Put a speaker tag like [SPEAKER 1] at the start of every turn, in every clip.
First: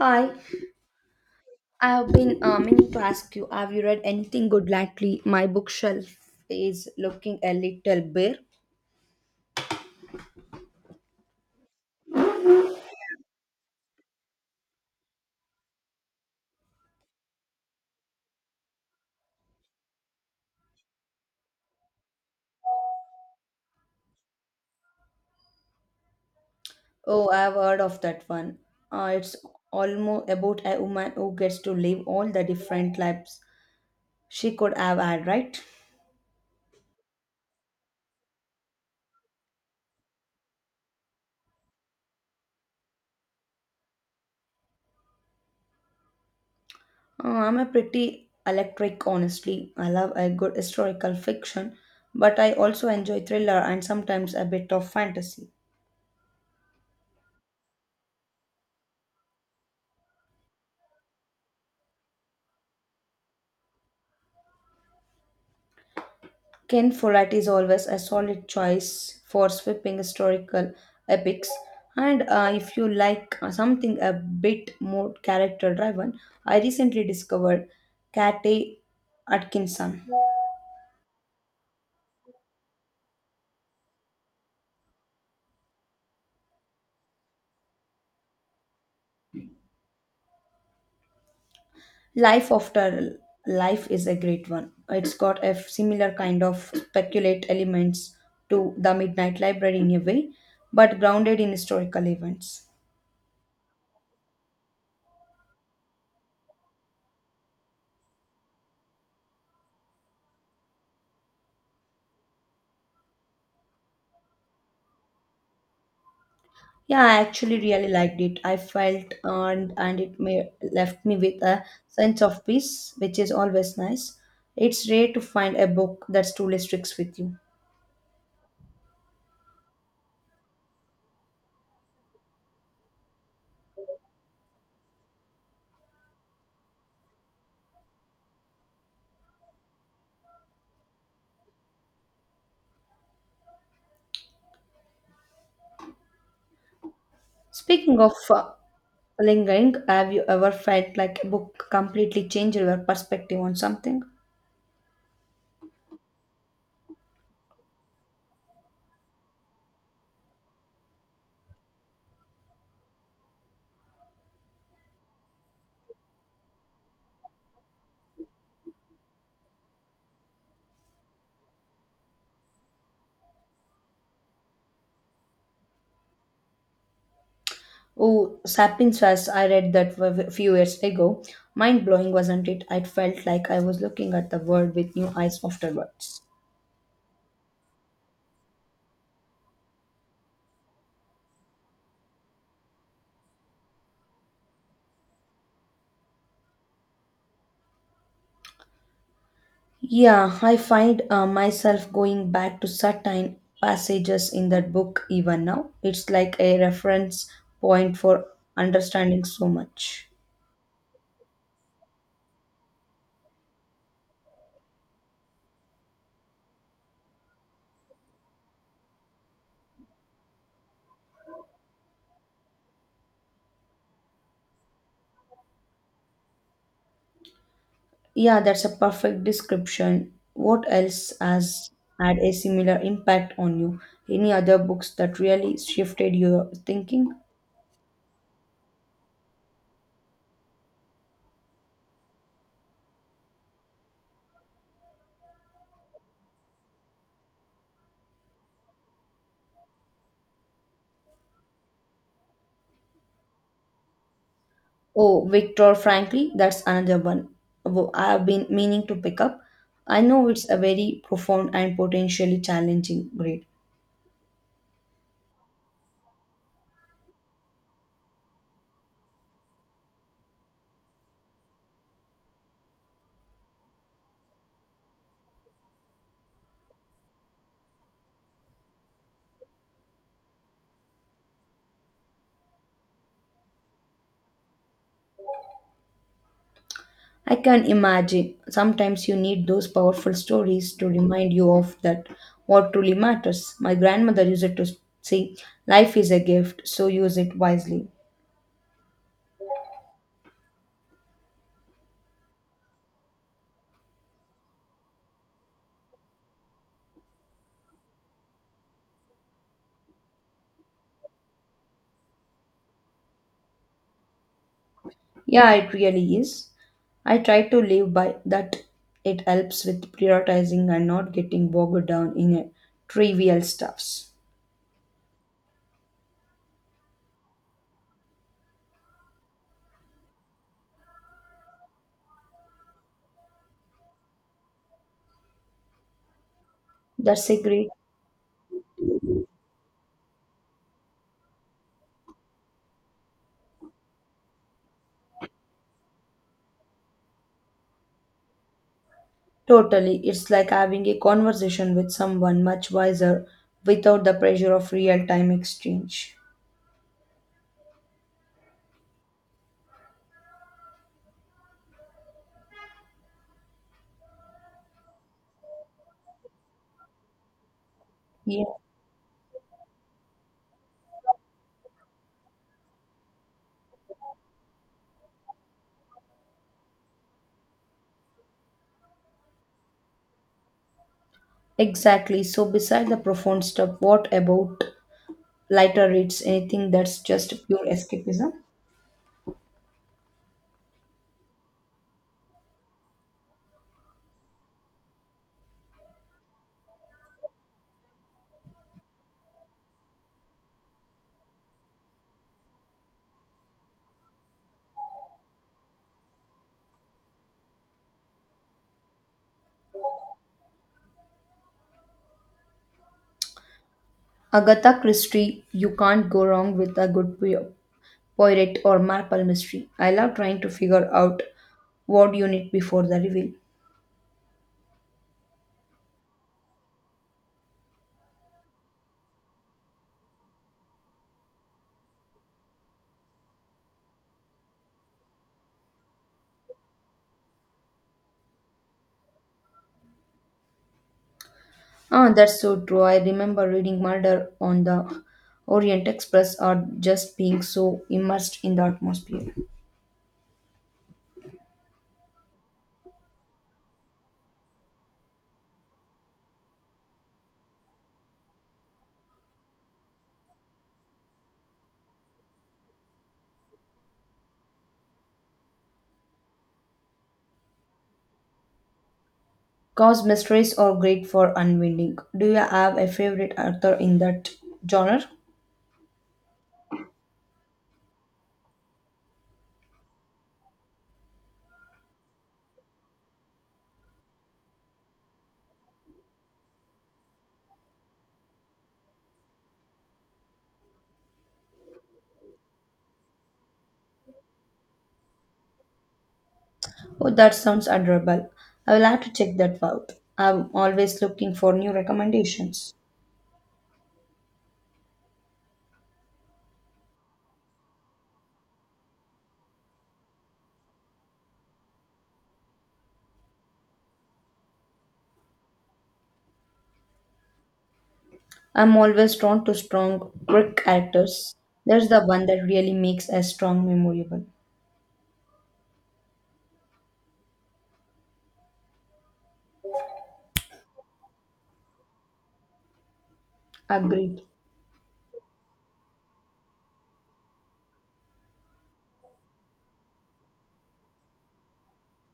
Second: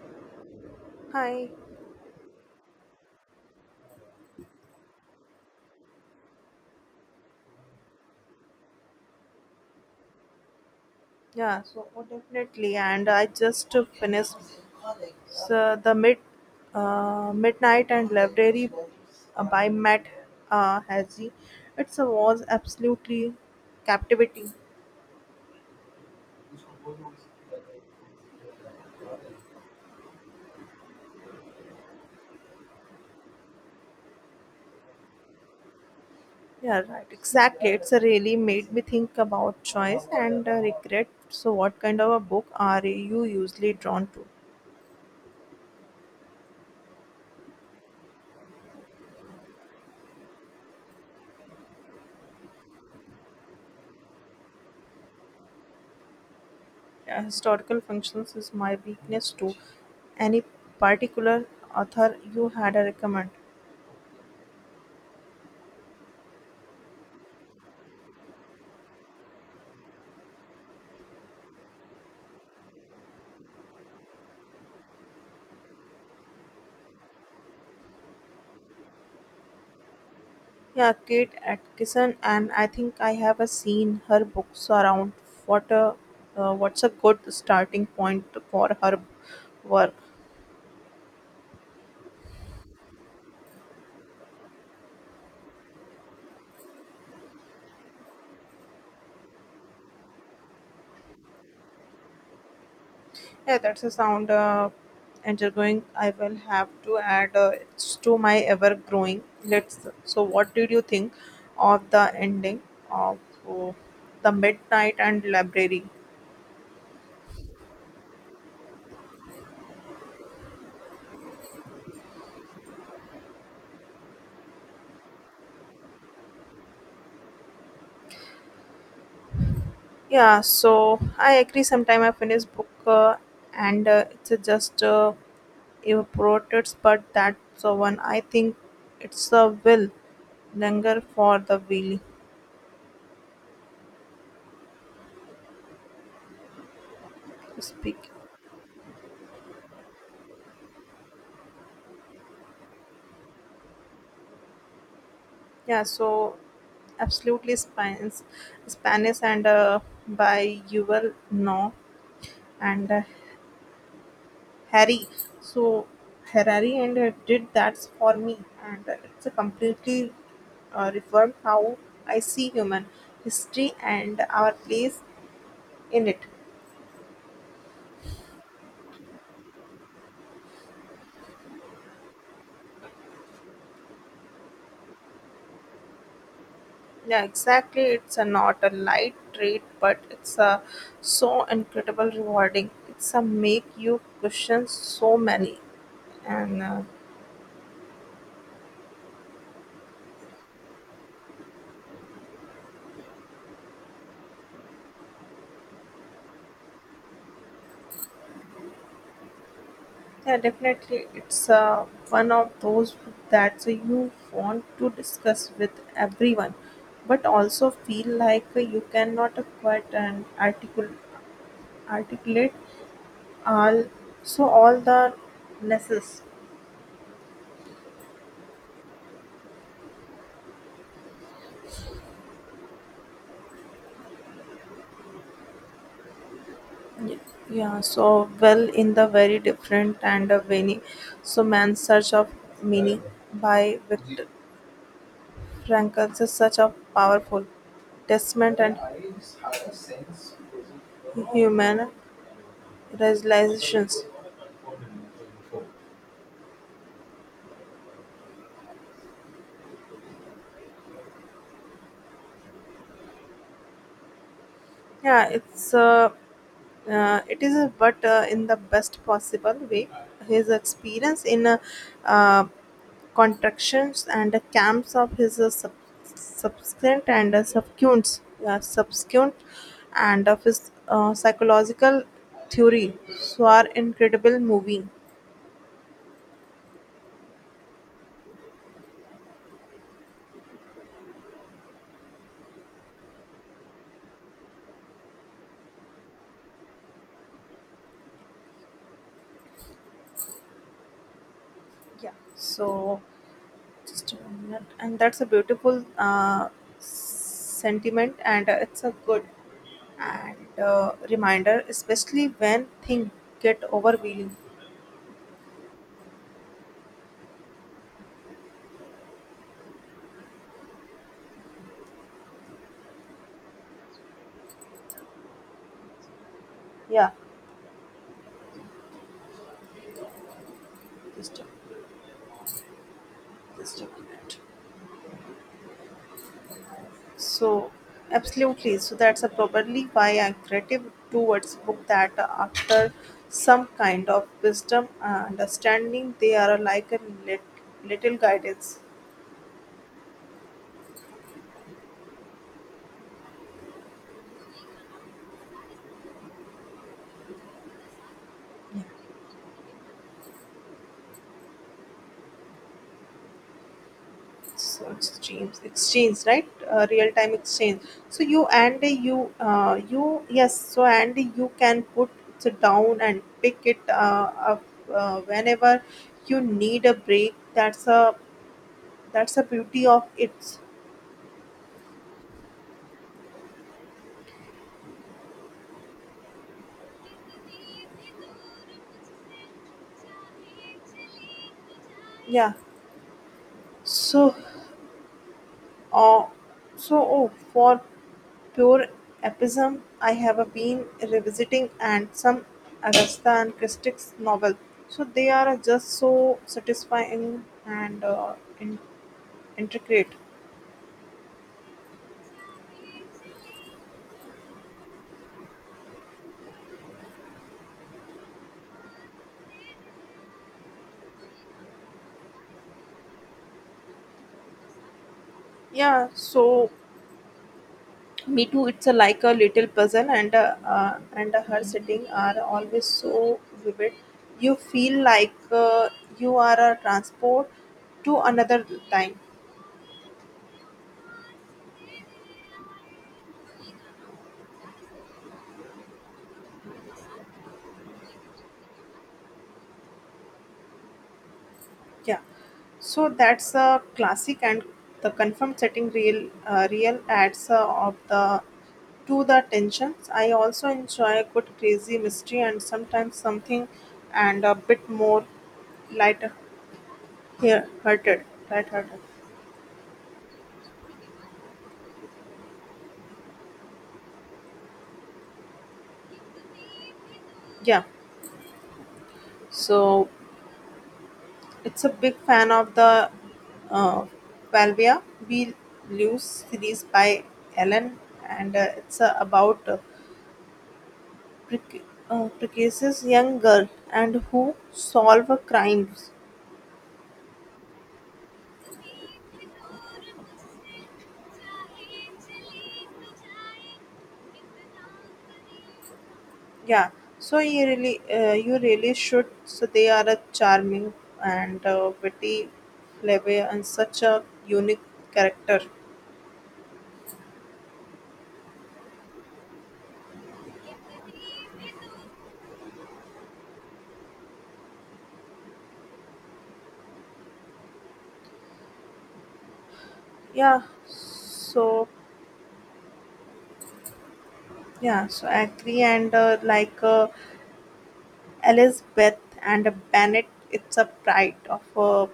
[SPEAKER 1] Hi,
[SPEAKER 2] Hi.
[SPEAKER 1] I have been meaning to ask you, have you read anything good lately? My bookshelf is looking a little bare.
[SPEAKER 2] Definitely. And I just finished the mid midnight and library by Matt Hazy. It was absolutely captivating.
[SPEAKER 1] Oh, I have heard of that one. It's almost about a woman who gets to live all the different lives she could have had, right?
[SPEAKER 2] Yeah, right. Exactly. It's a really made me think about choice and regret. So, what kind of a book are you usually drawn to?
[SPEAKER 1] I'm a pretty electric, honestly. I love a good historical fiction, but I also enjoy thriller and sometimes a bit of fantasy.
[SPEAKER 2] Yeah, historical functions is my weakness too. Any particular author you had a recommend?
[SPEAKER 1] Ken Follett is always a solid choice for sweeping historical epics. And if you like something a bit more character driven, I recently discovered Kate Atkinson.
[SPEAKER 2] Yeah, Kate Atkinson, and I think I have seen her books around. What a what's a good starting point for her work?
[SPEAKER 1] Life After Life is a great one. It's got a similar kind of speculate elements to The Midnight Library in a way, but grounded in historical events.
[SPEAKER 2] Yeah, that's a sound going. I will have to add it's to my ever growing. Let's. So, what did you think of the ending of uh, the Midnight and Library?
[SPEAKER 1] Yeah, I actually really liked it. I felt earned and it may, left me with a sense of peace, which is always nice. It's rare to find a book that truly sticks with you.
[SPEAKER 2] Yeah, so I agree. Sometime I finish book and it's just. Evaporates, but that's the one. I think it's a will linger for the wheel
[SPEAKER 1] Speaking
[SPEAKER 2] speak.
[SPEAKER 1] of lingering, have you ever felt like a book completely changed your perspective on something?
[SPEAKER 2] Yeah, so absolutely Spanish and by Yuval No and Harry. So Harari and did that for me, and it's a completely reformed how I see human history and our place in it.
[SPEAKER 1] Oh, Sapiens Fast, I read that a few years ago. Mind blowing, wasn't it? I felt like I was looking at the world with new eyes afterwards.
[SPEAKER 2] Yeah, exactly. It's a not a light treat, but it's a so incredible rewarding. It's a make you question so many, and
[SPEAKER 1] Yeah, I find myself going back to certain passages in that book even now. It's like a reference point for understanding so much.
[SPEAKER 2] yeah, definitely, it's one of those that you want to discuss with everyone, but also feel like you cannot quite and articulate all so all the lessons.
[SPEAKER 1] Yeah, that's a perfect description. What else has had a similar impact on you? Any other books that really shifted your thinking?
[SPEAKER 2] Ye- Yeah, so well in the very different and a veiny. So man's search of meaning by Viktor Frankl is such a powerful testament and human realizations.
[SPEAKER 1] Oh, Victor Frankly, that's another one I have been meaning to pick up. I know it's a very profound and potentially challenging read.
[SPEAKER 2] Yeah, it's it is, but in the best possible way. His experience in uh, contractions and camps of his subsequent and uh, subsequent, subsequent and of his psychological theory so are incredible movie.
[SPEAKER 1] I can imagine sometimes you need those powerful stories to remind you of that what truly matters. My grandmother used it to say, "Life is a gift, so use it wisely."
[SPEAKER 2] Yeah. So just a minute and that's a beautiful sentiment and it's a good and reminder especially when things get overwhelming.
[SPEAKER 1] Yeah, it really is. I try to live by that. It helps with prioritizing and not getting bogged down in trivial stuffs.
[SPEAKER 2] Yeah, just a, just a minute.
[SPEAKER 1] That's a great.
[SPEAKER 2] So, absolutely. So that's a probably why I'm creative towards book that after some kind of wisdom and understanding, they are like a lit, little guidance.
[SPEAKER 1] Totally. It's like having a conversation with someone much wiser without the pressure of real time exchange.
[SPEAKER 2] Yeah. So exchange, right? Real time exchange. So
[SPEAKER 1] Yeah.
[SPEAKER 2] you yes. So and you can put it down and pick it up whenever you need a break. That's a beauty of it.
[SPEAKER 1] Exactly. So, beside the profound stuff, what about lighter reads? Anything that's just pure escapism?
[SPEAKER 2] Yeah. So Oh, so for pure epism, I have been revisiting and some Arista and Christie's novel. So they are just so satisfying and in- intricate.
[SPEAKER 1] Agatha Christie, you can't go wrong with a good poet or Marple mystery. I love trying to figure out what you need before the reveal.
[SPEAKER 2] Yeah. So me too. It's a, like a little puzzle, and her setting are always so vivid. You feel like you are a transport to another time.
[SPEAKER 1] Ah, that's so true. I remember reading Murder on the Orient Express or just being so immersed in the atmosphere.
[SPEAKER 2] Yeah, so that's a classic and the confirmed setting real adds of the to the tensions. I also enjoy a good crazy mystery and sometimes something and a bit more light here hearted light hearted.
[SPEAKER 1] Cause mysteries are great for unwinding. Do you have a favorite author in that genre?
[SPEAKER 2] Yeah, so it's a big fan of the uh, Valvia We Lose series by Ellen and it's prec- precocious young girl and who solve crimes.
[SPEAKER 1] Oh, that sounds adorable. I will have to check that out. I'm always looking for new recommendations.
[SPEAKER 2] Yeah, so you really should. So they are a charming and witty, clever, and such a unique character.
[SPEAKER 1] I'm always drawn to strong, quick characters. There's the one that really makes a strong memorable.
[SPEAKER 2] Yeah, so
[SPEAKER 1] Agreed.
[SPEAKER 2] yeah, so I agree. And Elizabeth and Bennett, it's a pride of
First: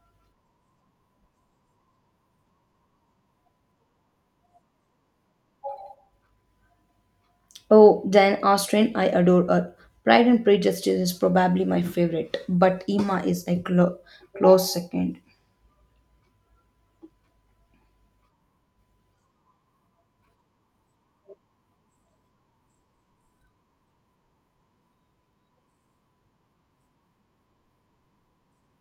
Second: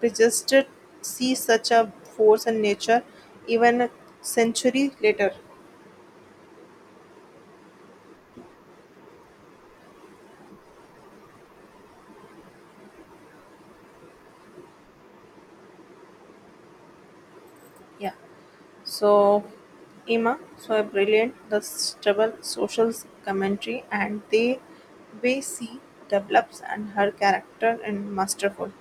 [SPEAKER 2] we just did see such a force in nature, even a century later.
[SPEAKER 1] Oh, Jane Austen, I adore her. Pride and Prejudice is probably my favorite, but Emma is a close second.
[SPEAKER 2] Yeah. So, Emma, so a brilliant, the stubble social commentary and the way she develops and her character and masterful.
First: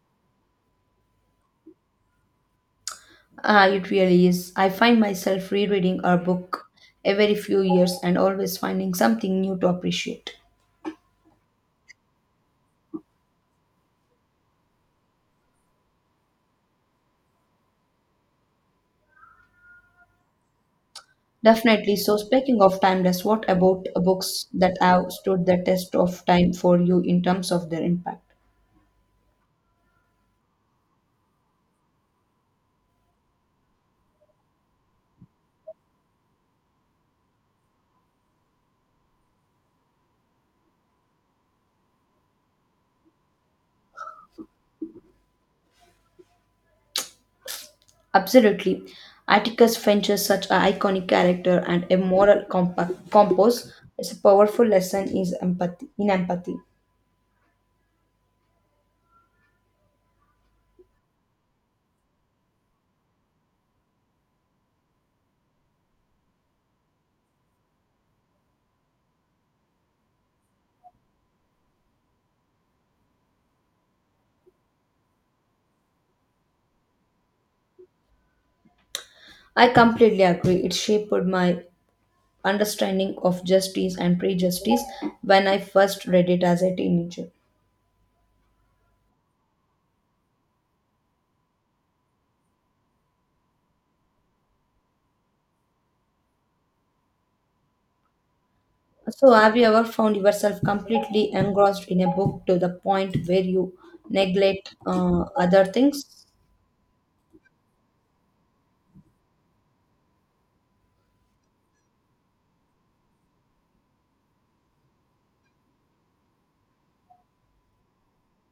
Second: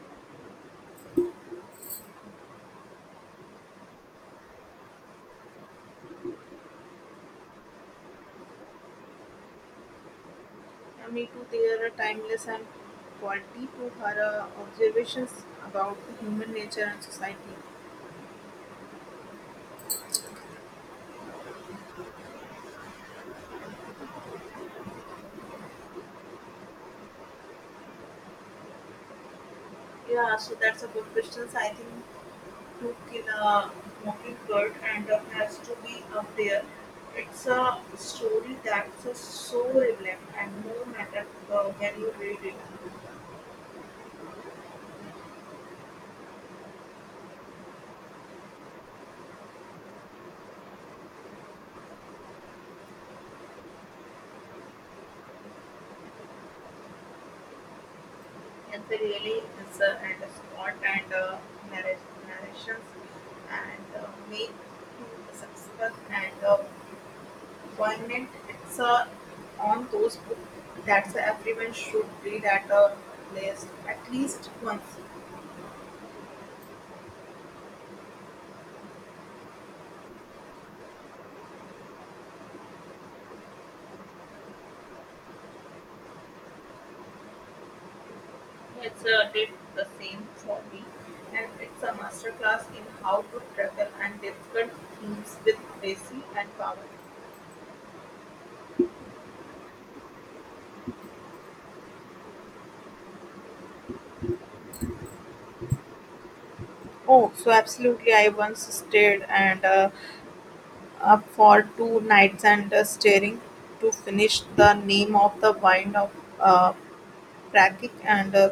[SPEAKER 1] Ah, it really is. I find myself rereading her book every few years and always finding something new to appreciate.
[SPEAKER 2] And me too, they are a timeless and quality to her observations about the human nature and society.
[SPEAKER 1] Definitely. So, speaking of timeless, what about books that have stood the test of time for you in terms of their impact?
[SPEAKER 2] Yeah, so that's a good question. I think to kill a mockingbird and has to be up there. It's a story that's so relevant and no matter when you read it.
[SPEAKER 1] Absolutely. Atticus Finch is such an iconic character and a moral compass. It's a powerful lesson is empathy, in empathy.
[SPEAKER 2] It's they really is and a spot and narrations and make to successful and poignant. It's on those books that everyone should read at least once.
[SPEAKER 1] I completely agree. It shaped my understanding of justice and prejudice when I first read it as a teenager.
[SPEAKER 2] It's did the same for me, and it's a masterclass in how to travel and difficult themes with Tracy and Power.
[SPEAKER 1] So, have you ever found yourself completely engrossed in a book to the point where you neglect other things?
[SPEAKER 2] Oh, so absolutely! I once stayed and. Up for two nights and staring to finish the name of the wine of uh, Prakic and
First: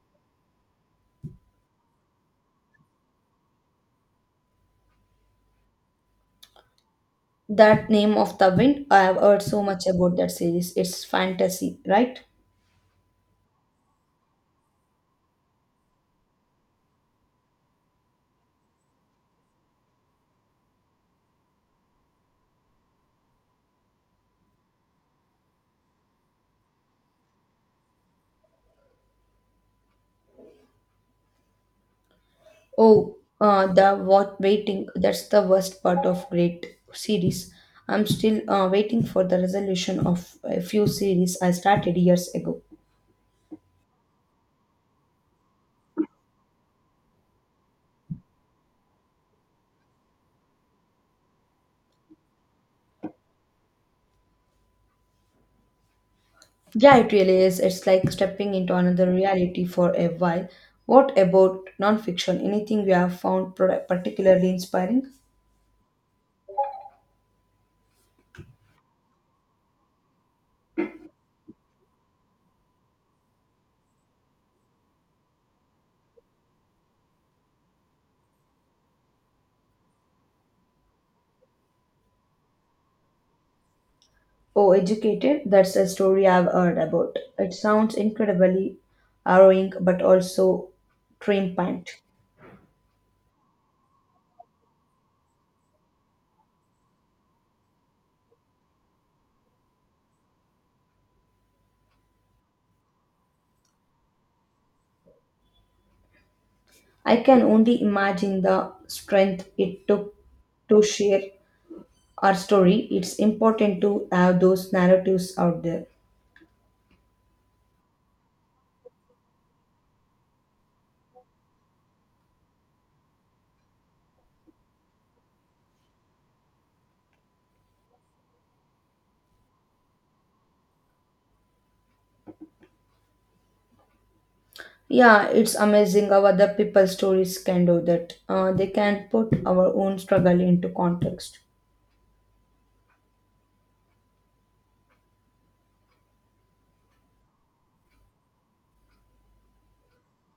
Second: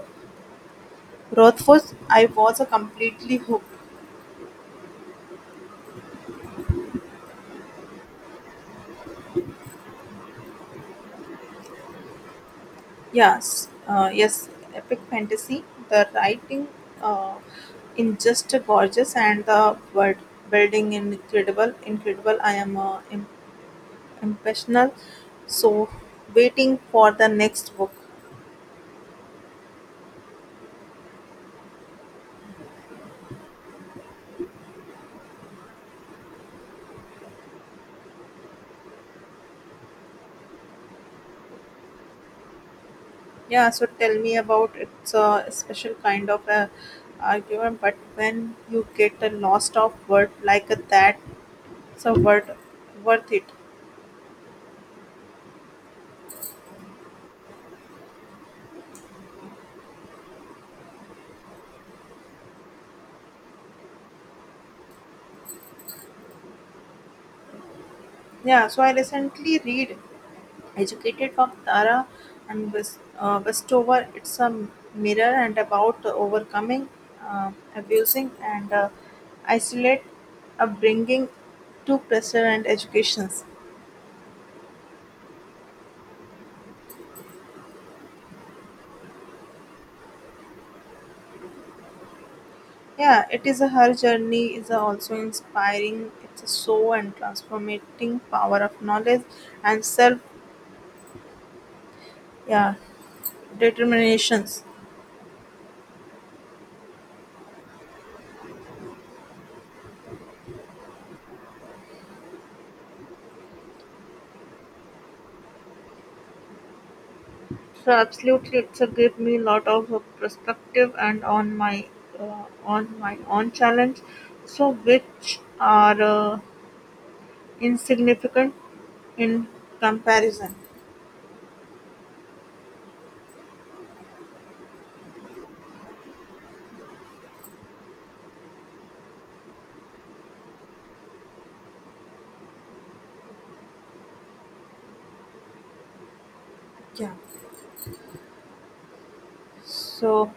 [SPEAKER 2] Rothfuss. I was completely hooked.
[SPEAKER 1] That name of the wind, I have heard so much about that series. It's fantasy, right?
[SPEAKER 2] Yes, epic fantasy. The writing uh, in just gorgeous and the word building incredible. I am impressional. So waiting for the next book.
[SPEAKER 1] Oh, the what waiting. That's the worst part of great series. I'm still waiting for the resolution of a few series I started years ago.
[SPEAKER 2] Yeah, so tell me about it's a special kind of a argument, but when you get a lost of word like that, it's a word worth it.
[SPEAKER 1] Yeah, it really is. It's like stepping into another reality for a while. What about nonfiction? Anything you have found particularly inspiring?
[SPEAKER 2] Yeah, so I recently read Educated of Tara and West, Westover. It's a mirror and about overcoming, abusing, and isolate upbringing to pressure and education.
[SPEAKER 1] Oh, Educated, that's a story I've heard about. It sounds incredibly harrowing but also triumphant.
[SPEAKER 2] Yeah, it is a her journey is a also inspiring. It's a so and transformating power of knowledge and self yeah determinations.
[SPEAKER 1] I can only imagine the strength it took to share our story. It's important to have those narratives out there.
[SPEAKER 2] So absolutely, it's a give me lot of perspective and on my own challenge. So which are insignificant in comparison.
[SPEAKER 1] Yeah, it's amazing how other people's stories can do that. They can put our own struggle into context.
[SPEAKER 2] Yeah. So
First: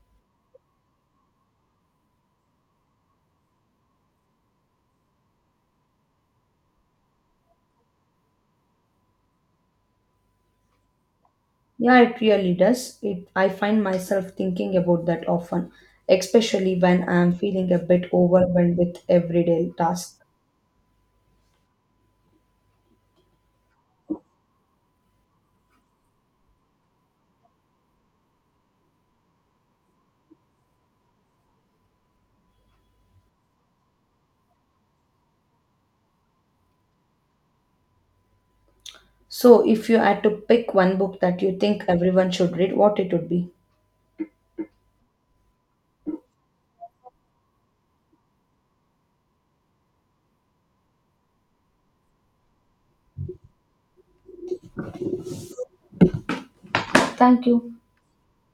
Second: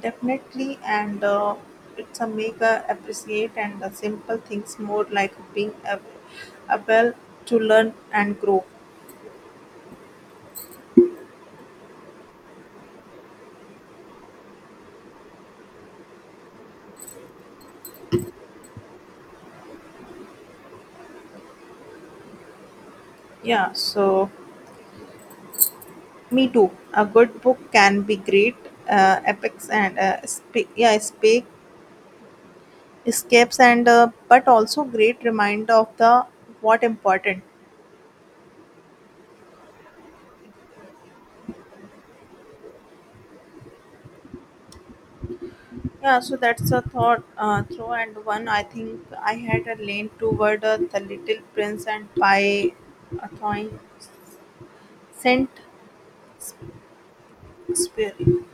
[SPEAKER 2] definitely, and it's a make appreciate and simple things more like being able to learn and grow.
[SPEAKER 1] Yeah, it really does. It, I find myself thinking about that often, especially when I'm feeling a bit overwhelmed with everyday tasks.
[SPEAKER 2] Yeah, so me too. A good book can be great, yeah, speak escapes and but also great reminder of the what important.
[SPEAKER 1] So, if you had to pick one book that you think everyone should read, what it would be?
[SPEAKER 2] Yeah, so that's a thought through and one. I think I had a lean toward the Little Prince and by a thought sent
[SPEAKER 1] Thank you.
[SPEAKER 2] Experience.